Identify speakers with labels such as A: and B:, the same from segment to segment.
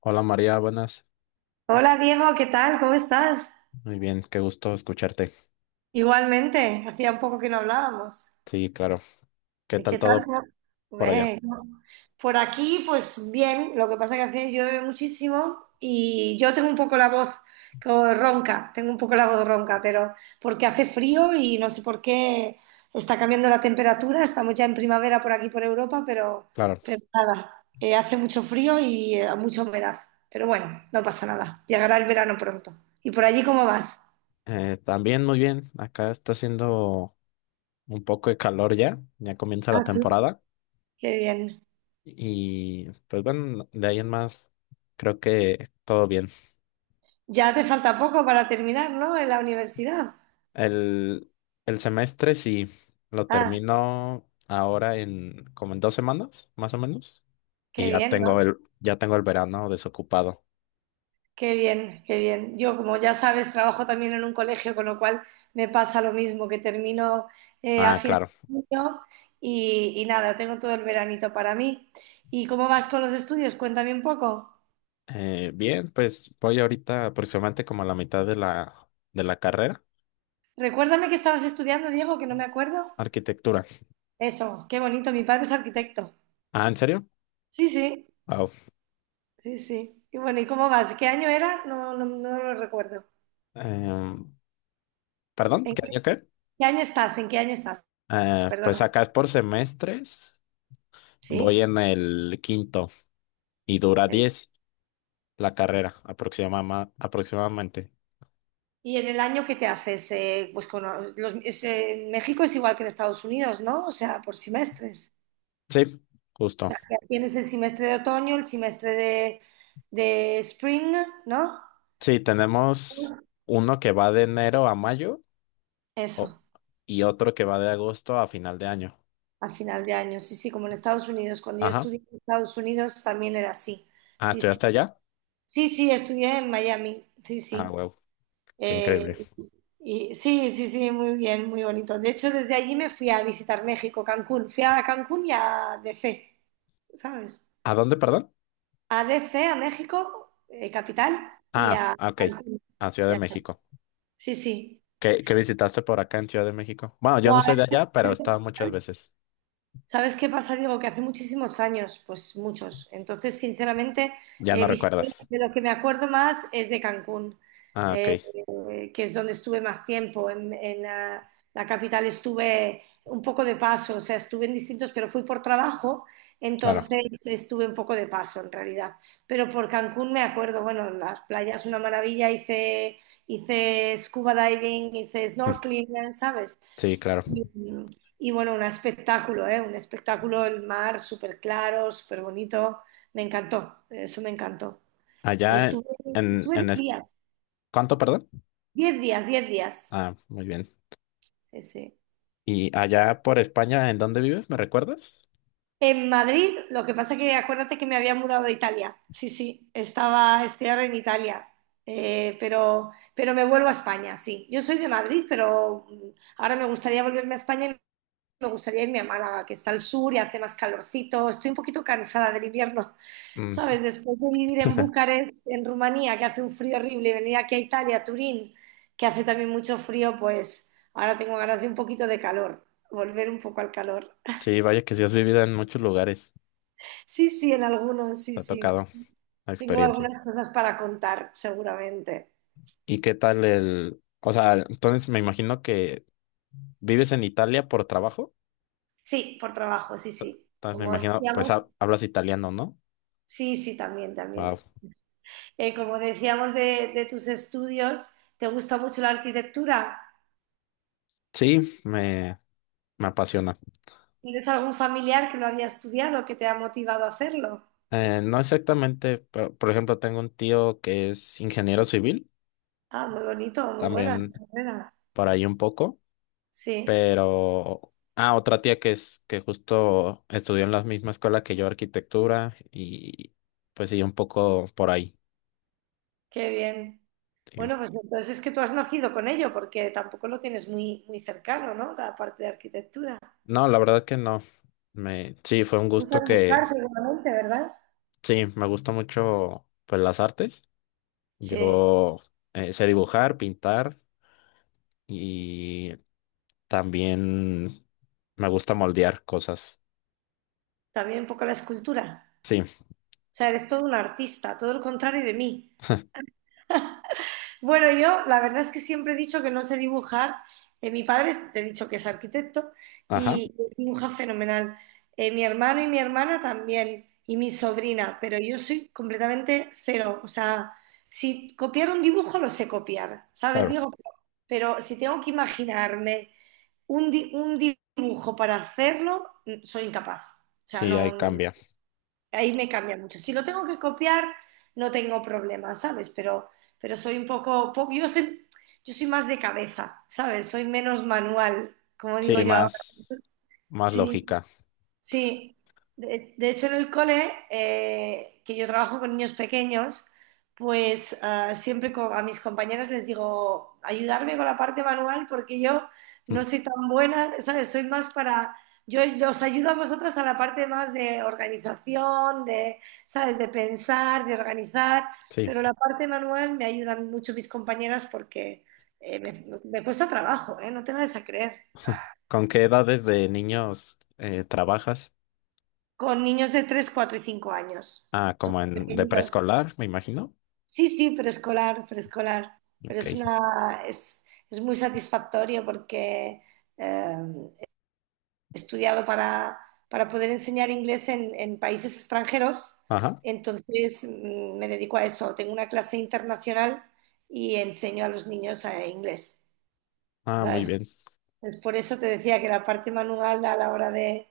A: Hola María, buenas.
B: Hola Diego, ¿qué tal? ¿Cómo estás?
A: Muy bien, qué gusto escucharte.
B: Igualmente, hacía un poco que no hablábamos.
A: Sí, claro. ¿Qué
B: ¿Y
A: tal
B: qué tal?
A: todo por allá?
B: Eh, Por aquí, pues bien, lo que pasa que hace llueve muchísimo y yo tengo un poco la voz ronca, tengo un poco la voz ronca, pero porque hace frío y no sé por qué está cambiando la temperatura, estamos ya en primavera por aquí por Europa,
A: Claro.
B: pero nada, hace mucho frío y mucha humedad, pero bueno, no pasa nada, llegará el verano pronto. ¿Y por allí cómo vas?
A: También muy bien. Acá está haciendo un poco de calor ya. Ya comienza la
B: Así.
A: temporada.
B: Qué bien.
A: Y pues bueno, de ahí en más, creo que todo bien.
B: Ya te falta poco para terminar, ¿no? En la universidad.
A: El, el semestre sí, lo
B: Ah,
A: termino ahora en como en 2 semanas, más o menos. Y
B: qué
A: ya
B: bien, ¿no?
A: tengo el verano desocupado.
B: Qué bien, qué bien. Yo, como ya sabes, trabajo también en un colegio, con lo cual me pasa lo mismo, que termino a
A: Ah,
B: final
A: claro.
B: de año y nada, tengo todo el veranito para mí. ¿Y cómo vas con los estudios? Cuéntame un poco.
A: Bien, pues voy ahorita aproximadamente como a la mitad de la carrera.
B: Recuérdame que estabas estudiando, Diego, que no me acuerdo.
A: Arquitectura.
B: Eso, qué bonito, mi padre es arquitecto.
A: Ah, ¿en serio?
B: Sí, sí,
A: Wow.
B: sí, sí. Y bueno, ¿y cómo vas? ¿Qué año era? No, no, no lo recuerdo.
A: Em, Perdón, ¿qué año qué?
B: ¿Qué año estás? ¿En qué año estás?
A: Pues
B: Perdona.
A: acá es por semestres. Voy
B: ¿Sí?
A: en el quinto y dura
B: Eh,
A: 10 la carrera aproximadamente.
B: ¿y en el año que te haces? Pues con los, es, México es igual que en Estados Unidos, ¿no? O sea, por semestres.
A: Sí,
B: O
A: justo.
B: sea, que tienes el semestre de otoño, el semestre de spring, ¿no?
A: Sí,
B: Pues
A: tenemos uno que va de enero a mayo o-
B: eso,
A: y otro que va de agosto a final de año.
B: a final de año. Sí, sí, como en Estados Unidos. Cuando yo
A: Ajá.
B: estudié en Estados Unidos también era así.
A: Ah,
B: Sí, sí.
A: ¿estudiaste allá?
B: Sí, sí, estudié en Miami. Sí,
A: Ah,
B: sí.
A: wow, qué increíble.
B: Eh, y, sí, sí, sí, muy bien, muy bonito. De hecho, desde allí me fui a visitar México, Cancún. Fui a Cancún y a D C, ¿sabes?
A: ¿A dónde, perdón?
B: A D C a México, capital, y
A: Ah,
B: a
A: ah, ok,
B: Cancún.
A: a Ciudad
B: Y
A: de
B: a
A: México.
B: sí, sí.
A: ¿Qué visitaste por acá en Ciudad de México? Bueno, yo no soy de allá, pero he estado muchas veces.
B: ¿Sabes qué pasa, Diego? Que hace muchísimos años, pues muchos. Entonces, sinceramente,
A: Ya no recuerdas.
B: de lo que me acuerdo más es de Cancún,
A: Ah, ok,
B: eh, que es donde estuve más tiempo. En, la capital estuve un poco de paso, o sea, estuve en distintos, pero fui por trabajo,
A: claro.
B: entonces estuve un poco de paso en realidad. Pero por Cancún me acuerdo, bueno, las playas una maravilla, hice scuba diving, hice snorkeling, ¿sabes?
A: Sí, claro.
B: Y, y bueno, un espectáculo, ¿eh? Un espectáculo, el mar súper claro, súper bonito. Me encantó, eso me encantó.
A: Allá en,
B: Estuve,
A: en,
B: estuve
A: en
B: diez
A: es-
B: días,
A: ¿cuánto, perdón?
B: diez días, diez días.
A: Ah, muy bien.
B: Sí, sí.
A: ¿Y allá por España, en dónde vives? ¿Me recuerdas?
B: En Madrid, lo que pasa que acuérdate que me había mudado de Italia. Sí, sí, estaba, estoy ahora en Italia. Pero me vuelvo a España, sí. Yo soy de Madrid, pero mm, ahora me gustaría volverme a España y me gustaría irme a Málaga, que está al sur y hace más calorcito. Estoy un poquito cansada del invierno.
A: Mm.
B: ¿Sabes? Después de vivir en Bucarest, en Rumanía, que hace un frío horrible, y venir aquí a Italia, a Turín, que hace también mucho frío, pues ahora tengo ganas de un poquito de calor, volver un poco al calor.
A: Sí, vaya que sí has vivido en muchos lugares,
B: Sí, sí, en algunos, sí,
A: te ha
B: sí.
A: tocado la
B: Tengo
A: experiencia.
B: algunas cosas para contar, seguramente.
A: ¿Y qué tal el? O sea, entonces me imagino que vives en Italia por trabajo,
B: Sí, por trabajo, sí, sí.
A: entonces me
B: Como
A: imagino, pues
B: decíamos,
A: hablas italiano, ¿no?
B: sí, sí, también, también.
A: Wow.
B: Como decíamos de tus estudios, ¿te gusta mucho la arquitectura?
A: Sí, me apasiona.
B: ¿Tienes algún familiar que lo había estudiado, que te ha motivado a hacerlo?
A: No exactamente, pero por ejemplo tengo un tío que es ingeniero civil,
B: Ah, muy bonito, muy buena,
A: también
B: enhorabuena.
A: por ahí un poco,
B: Sí,
A: pero. Ah, otra tía que es que justo estudió en la misma escuela que yo, arquitectura, y pues sí, un poco por ahí.
B: qué bien. Bueno,
A: Sí.
B: pues entonces es que tú has nacido con ello, porque tampoco lo tienes muy, muy cercano, ¿no? La parte de arquitectura.
A: No, la verdad que no. Sí, fue un
B: Usas
A: gusto que,
B: dibujar seguramente, ¿verdad?
A: sí, me gustó mucho pues las artes.
B: Sí,
A: Yo sé dibujar, pintar y también me gusta moldear cosas.
B: también un poco la escultura.
A: Sí,
B: O sea, eres todo un artista, todo lo contrario de mí. Bueno, yo la verdad es que siempre he dicho que no sé dibujar. Mi padre, te he dicho que es arquitecto
A: ajá,
B: y dibuja fenomenal. Mi hermano y mi hermana también, y mi sobrina, pero yo soy completamente cero. O sea, si copiar un dibujo lo sé copiar, ¿sabes?
A: claro.
B: Digo, pero si tengo que imaginarme un dibujo para hacerlo, mm, soy incapaz. O sea,
A: Sí,
B: no,
A: ahí
B: no,
A: cambia.
B: ahí me cambia mucho. Si lo tengo que copiar, no tengo problema, ¿sabes? Pero soy un poco, yo soy más de cabeza, ¿sabes? Soy menos manual, como digo
A: Sí,
B: yo ahora.
A: más, más
B: Sí.
A: lógica.
B: Sí, de hecho en el cole, que yo trabajo con niños pequeños, pues a mis compañeras les digo, ayudarme con la parte manual porque yo no
A: Mm,
B: soy tan buena, ¿sabes? Soy más para, yo os ayudo a vosotras a la parte más de organización, de, ¿sabes? De pensar, de organizar,
A: sí.
B: pero la parte manual me ayudan mucho mis compañeras porque me cuesta trabajo, ¿eh? No te vayas a creer.
A: ¿Con qué edades de niños trabajas?
B: Con niños de 3, 4 y 5 años.
A: Ah,
B: Son
A: como
B: muy
A: en de
B: pequeñitos.
A: preescolar, me imagino.
B: Sí, sí, preescolar, preescolar. Pero
A: Ok.
B: es muy satisfactorio porque eh, he estudiado para poder enseñar inglés en países extranjeros.
A: Ajá.
B: Entonces mm, me dedico a eso. Tengo una clase internacional y enseño a los niños inglés.
A: Ah, muy
B: ¿Sabes?
A: bien.
B: Es por eso te decía que la parte manual a la hora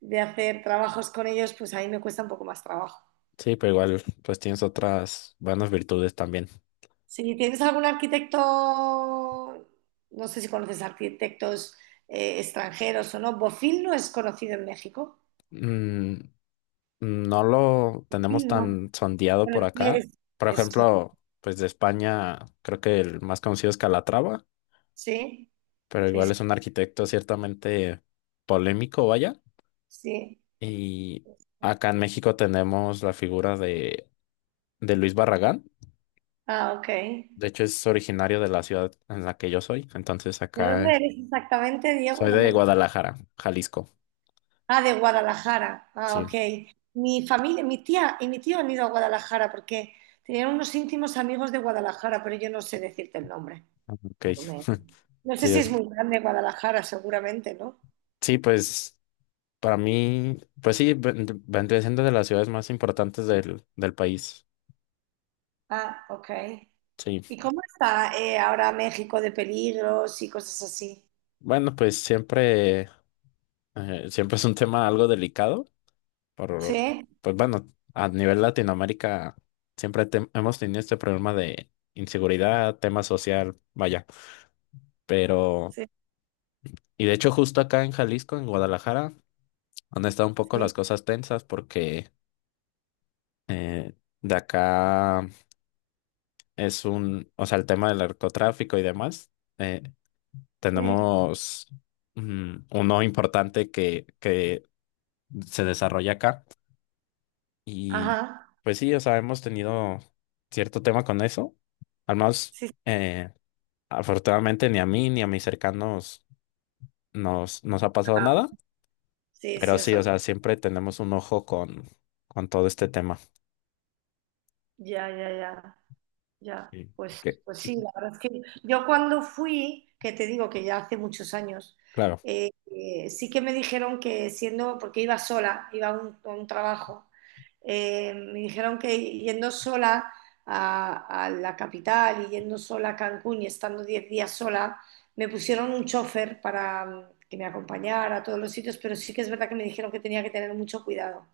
B: de hacer trabajos con ellos, pues a mí me cuesta un poco más trabajo.
A: Sí, pero igual, pues tienes otras buenas virtudes también.
B: Si tienes algún arquitecto, no sé si conoces arquitectos extranjeros o no. Bofill no es conocido en México.
A: Mm, no lo tenemos
B: Bofill no.
A: tan sondeado por
B: Bueno, sí
A: acá.
B: es,
A: Por
B: es- un-
A: ejemplo, pues de España, creo que el más conocido es Calatrava,
B: sí,
A: pero
B: sí,
A: igual
B: sí,
A: es un arquitecto ciertamente polémico, vaya.
B: sí.
A: Y acá en México tenemos la figura de Luis Barragán.
B: Ah, ok. ¿De
A: De hecho, es originario de la ciudad en la que yo soy. Entonces, acá
B: dónde eres exactamente, Diego?
A: soy
B: No
A: de
B: me lo-
A: Guadalajara, Jalisco.
B: Ah, de Guadalajara. Ah,
A: Sí,
B: ok. Mi familia, mi tía y mi tío han ido a Guadalajara porque tenían unos íntimos amigos de Guadalajara, pero yo no sé decirte el nombre.
A: ok.
B: No, me- no
A: Sí,
B: sé si es
A: es-
B: muy grande Guadalajara, seguramente, ¿no?
A: Sí, pues. Para mí, pues sí, vendría siendo de las ciudades más importantes del país.
B: Ah, ok.
A: Sí.
B: ¿Y cómo está ahora México de peligros y cosas así?
A: Bueno, pues siempre, siempre es un tema algo delicado. Por,
B: Sí,
A: pues bueno, a nivel Latinoamérica siempre hemos tenido este problema de inseguridad, tema social, vaya. Pero,
B: sí,
A: y de hecho justo acá en Jalisco, en Guadalajara, han estado un poco las
B: sí,
A: cosas tensas porque eh, de acá es un, o sea, el tema del narcotráfico y demás. eh,
B: sí.
A: Tenemos uno importante que se desarrolla acá. Y
B: Ajá.
A: pues sí, o sea, hemos tenido cierto tema con eso. Al menos,
B: Sí,
A: eh, afortunadamente, ni a mí ni a mis cercanos nos ha pasado
B: está-
A: nada.
B: sí,
A: Pero
B: sí, o
A: sí, o
B: sea,
A: sea, siempre tenemos un ojo con todo este tema.
B: ya, ya, ya. Ya,
A: Y, y
B: pues,
A: que,
B: pues
A: y
B: sí, la verdad es que yo cuando fui, que te digo que ya hace muchos años,
A: claro.
B: sí que me dijeron que siendo, porque iba sola, iba a un trabajo, me dijeron que yendo sola a la capital y yendo sola a Cancún y estando 10 días sola, me pusieron un chofer para mm, que me acompañara a todos los sitios, pero sí que es verdad que me dijeron que tenía que tener mucho cuidado,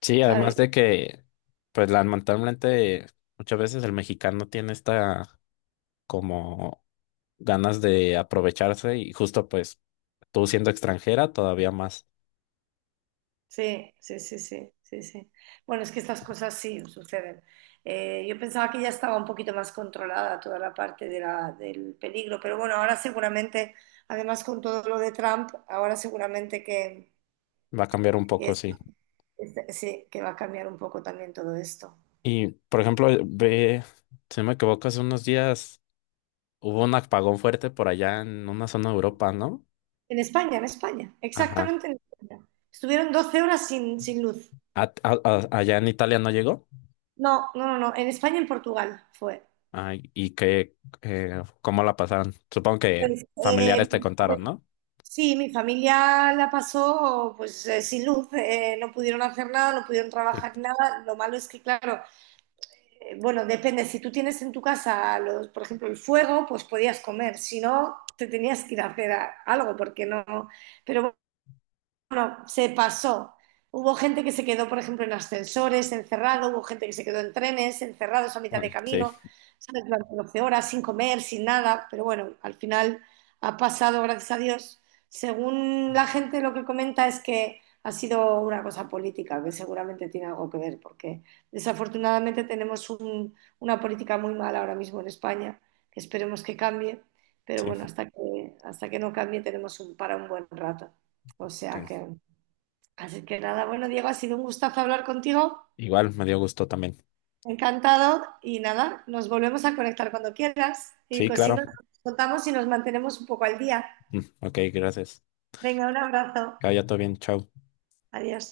A: Sí,
B: ¿sabes?
A: además de que, pues lamentablemente, muchas veces el mexicano tiene esta como ganas de aprovecharse y justo pues tú siendo extranjera todavía más
B: Sí, sí, sí, sí, sí, sí. Bueno, es que estas cosas sí suceden. Yo pensaba que ya estaba un poquito más controlada toda la parte de del peligro, pero bueno, ahora seguramente, además con todo lo de Trump, ahora seguramente que,
A: va a cambiar un
B: que
A: poco,
B: es-
A: sí.
B: sí, que va a cambiar un poco también todo esto.
A: Y por ejemplo, ve, si no me equivoco, hace unos días hubo un apagón fuerte por allá en una zona de Europa, ¿no?
B: En España,
A: Ajá.
B: exactamente en España. Estuvieron 12 horas sin, sin luz.
A: Allá en Italia no llegó.
B: No, no, no, no, en España y en Portugal fue.
A: Ay, y que, ¿cómo la pasaron? Supongo que
B: Pues,
A: familiares te contaron, ¿no?
B: sí, mi familia la pasó pues sin luz, no pudieron hacer nada, no pudieron trabajar nada. Lo malo es que, claro, bueno, depende, si tú tienes en tu casa, los, por ejemplo, el fuego, pues podías comer, si no, te tenías que ir a hacer algo, porque no. Pero no, se pasó. Hubo gente que se quedó, por ejemplo, en ascensores, encerrado, hubo gente que se quedó en trenes, encerrados a mitad de
A: Mm, sí,
B: camino, ¿sabes? Durante 12 horas, sin comer, sin nada, pero bueno, al final ha pasado, gracias a Dios. Según la gente lo que comenta es que ha sido una cosa política, que seguramente tiene algo que ver, porque desafortunadamente tenemos una política muy mala ahora mismo en España, que esperemos que cambie, pero bueno,
A: sí,
B: hasta que no cambie tenemos un, para un buen rato. O sea
A: ok.
B: que, así que nada, bueno, Diego, ha sido un gustazo hablar contigo,
A: Igual me dio gusto también.
B: encantado. Y nada, nos volvemos a conectar cuando quieras. Y
A: Sí,
B: pues si
A: claro.
B: nos contamos y nos mantenemos un poco al día.
A: Mm, ok, gracias.
B: Venga, un abrazo.
A: Que vaya todo bien, chao.
B: Adiós.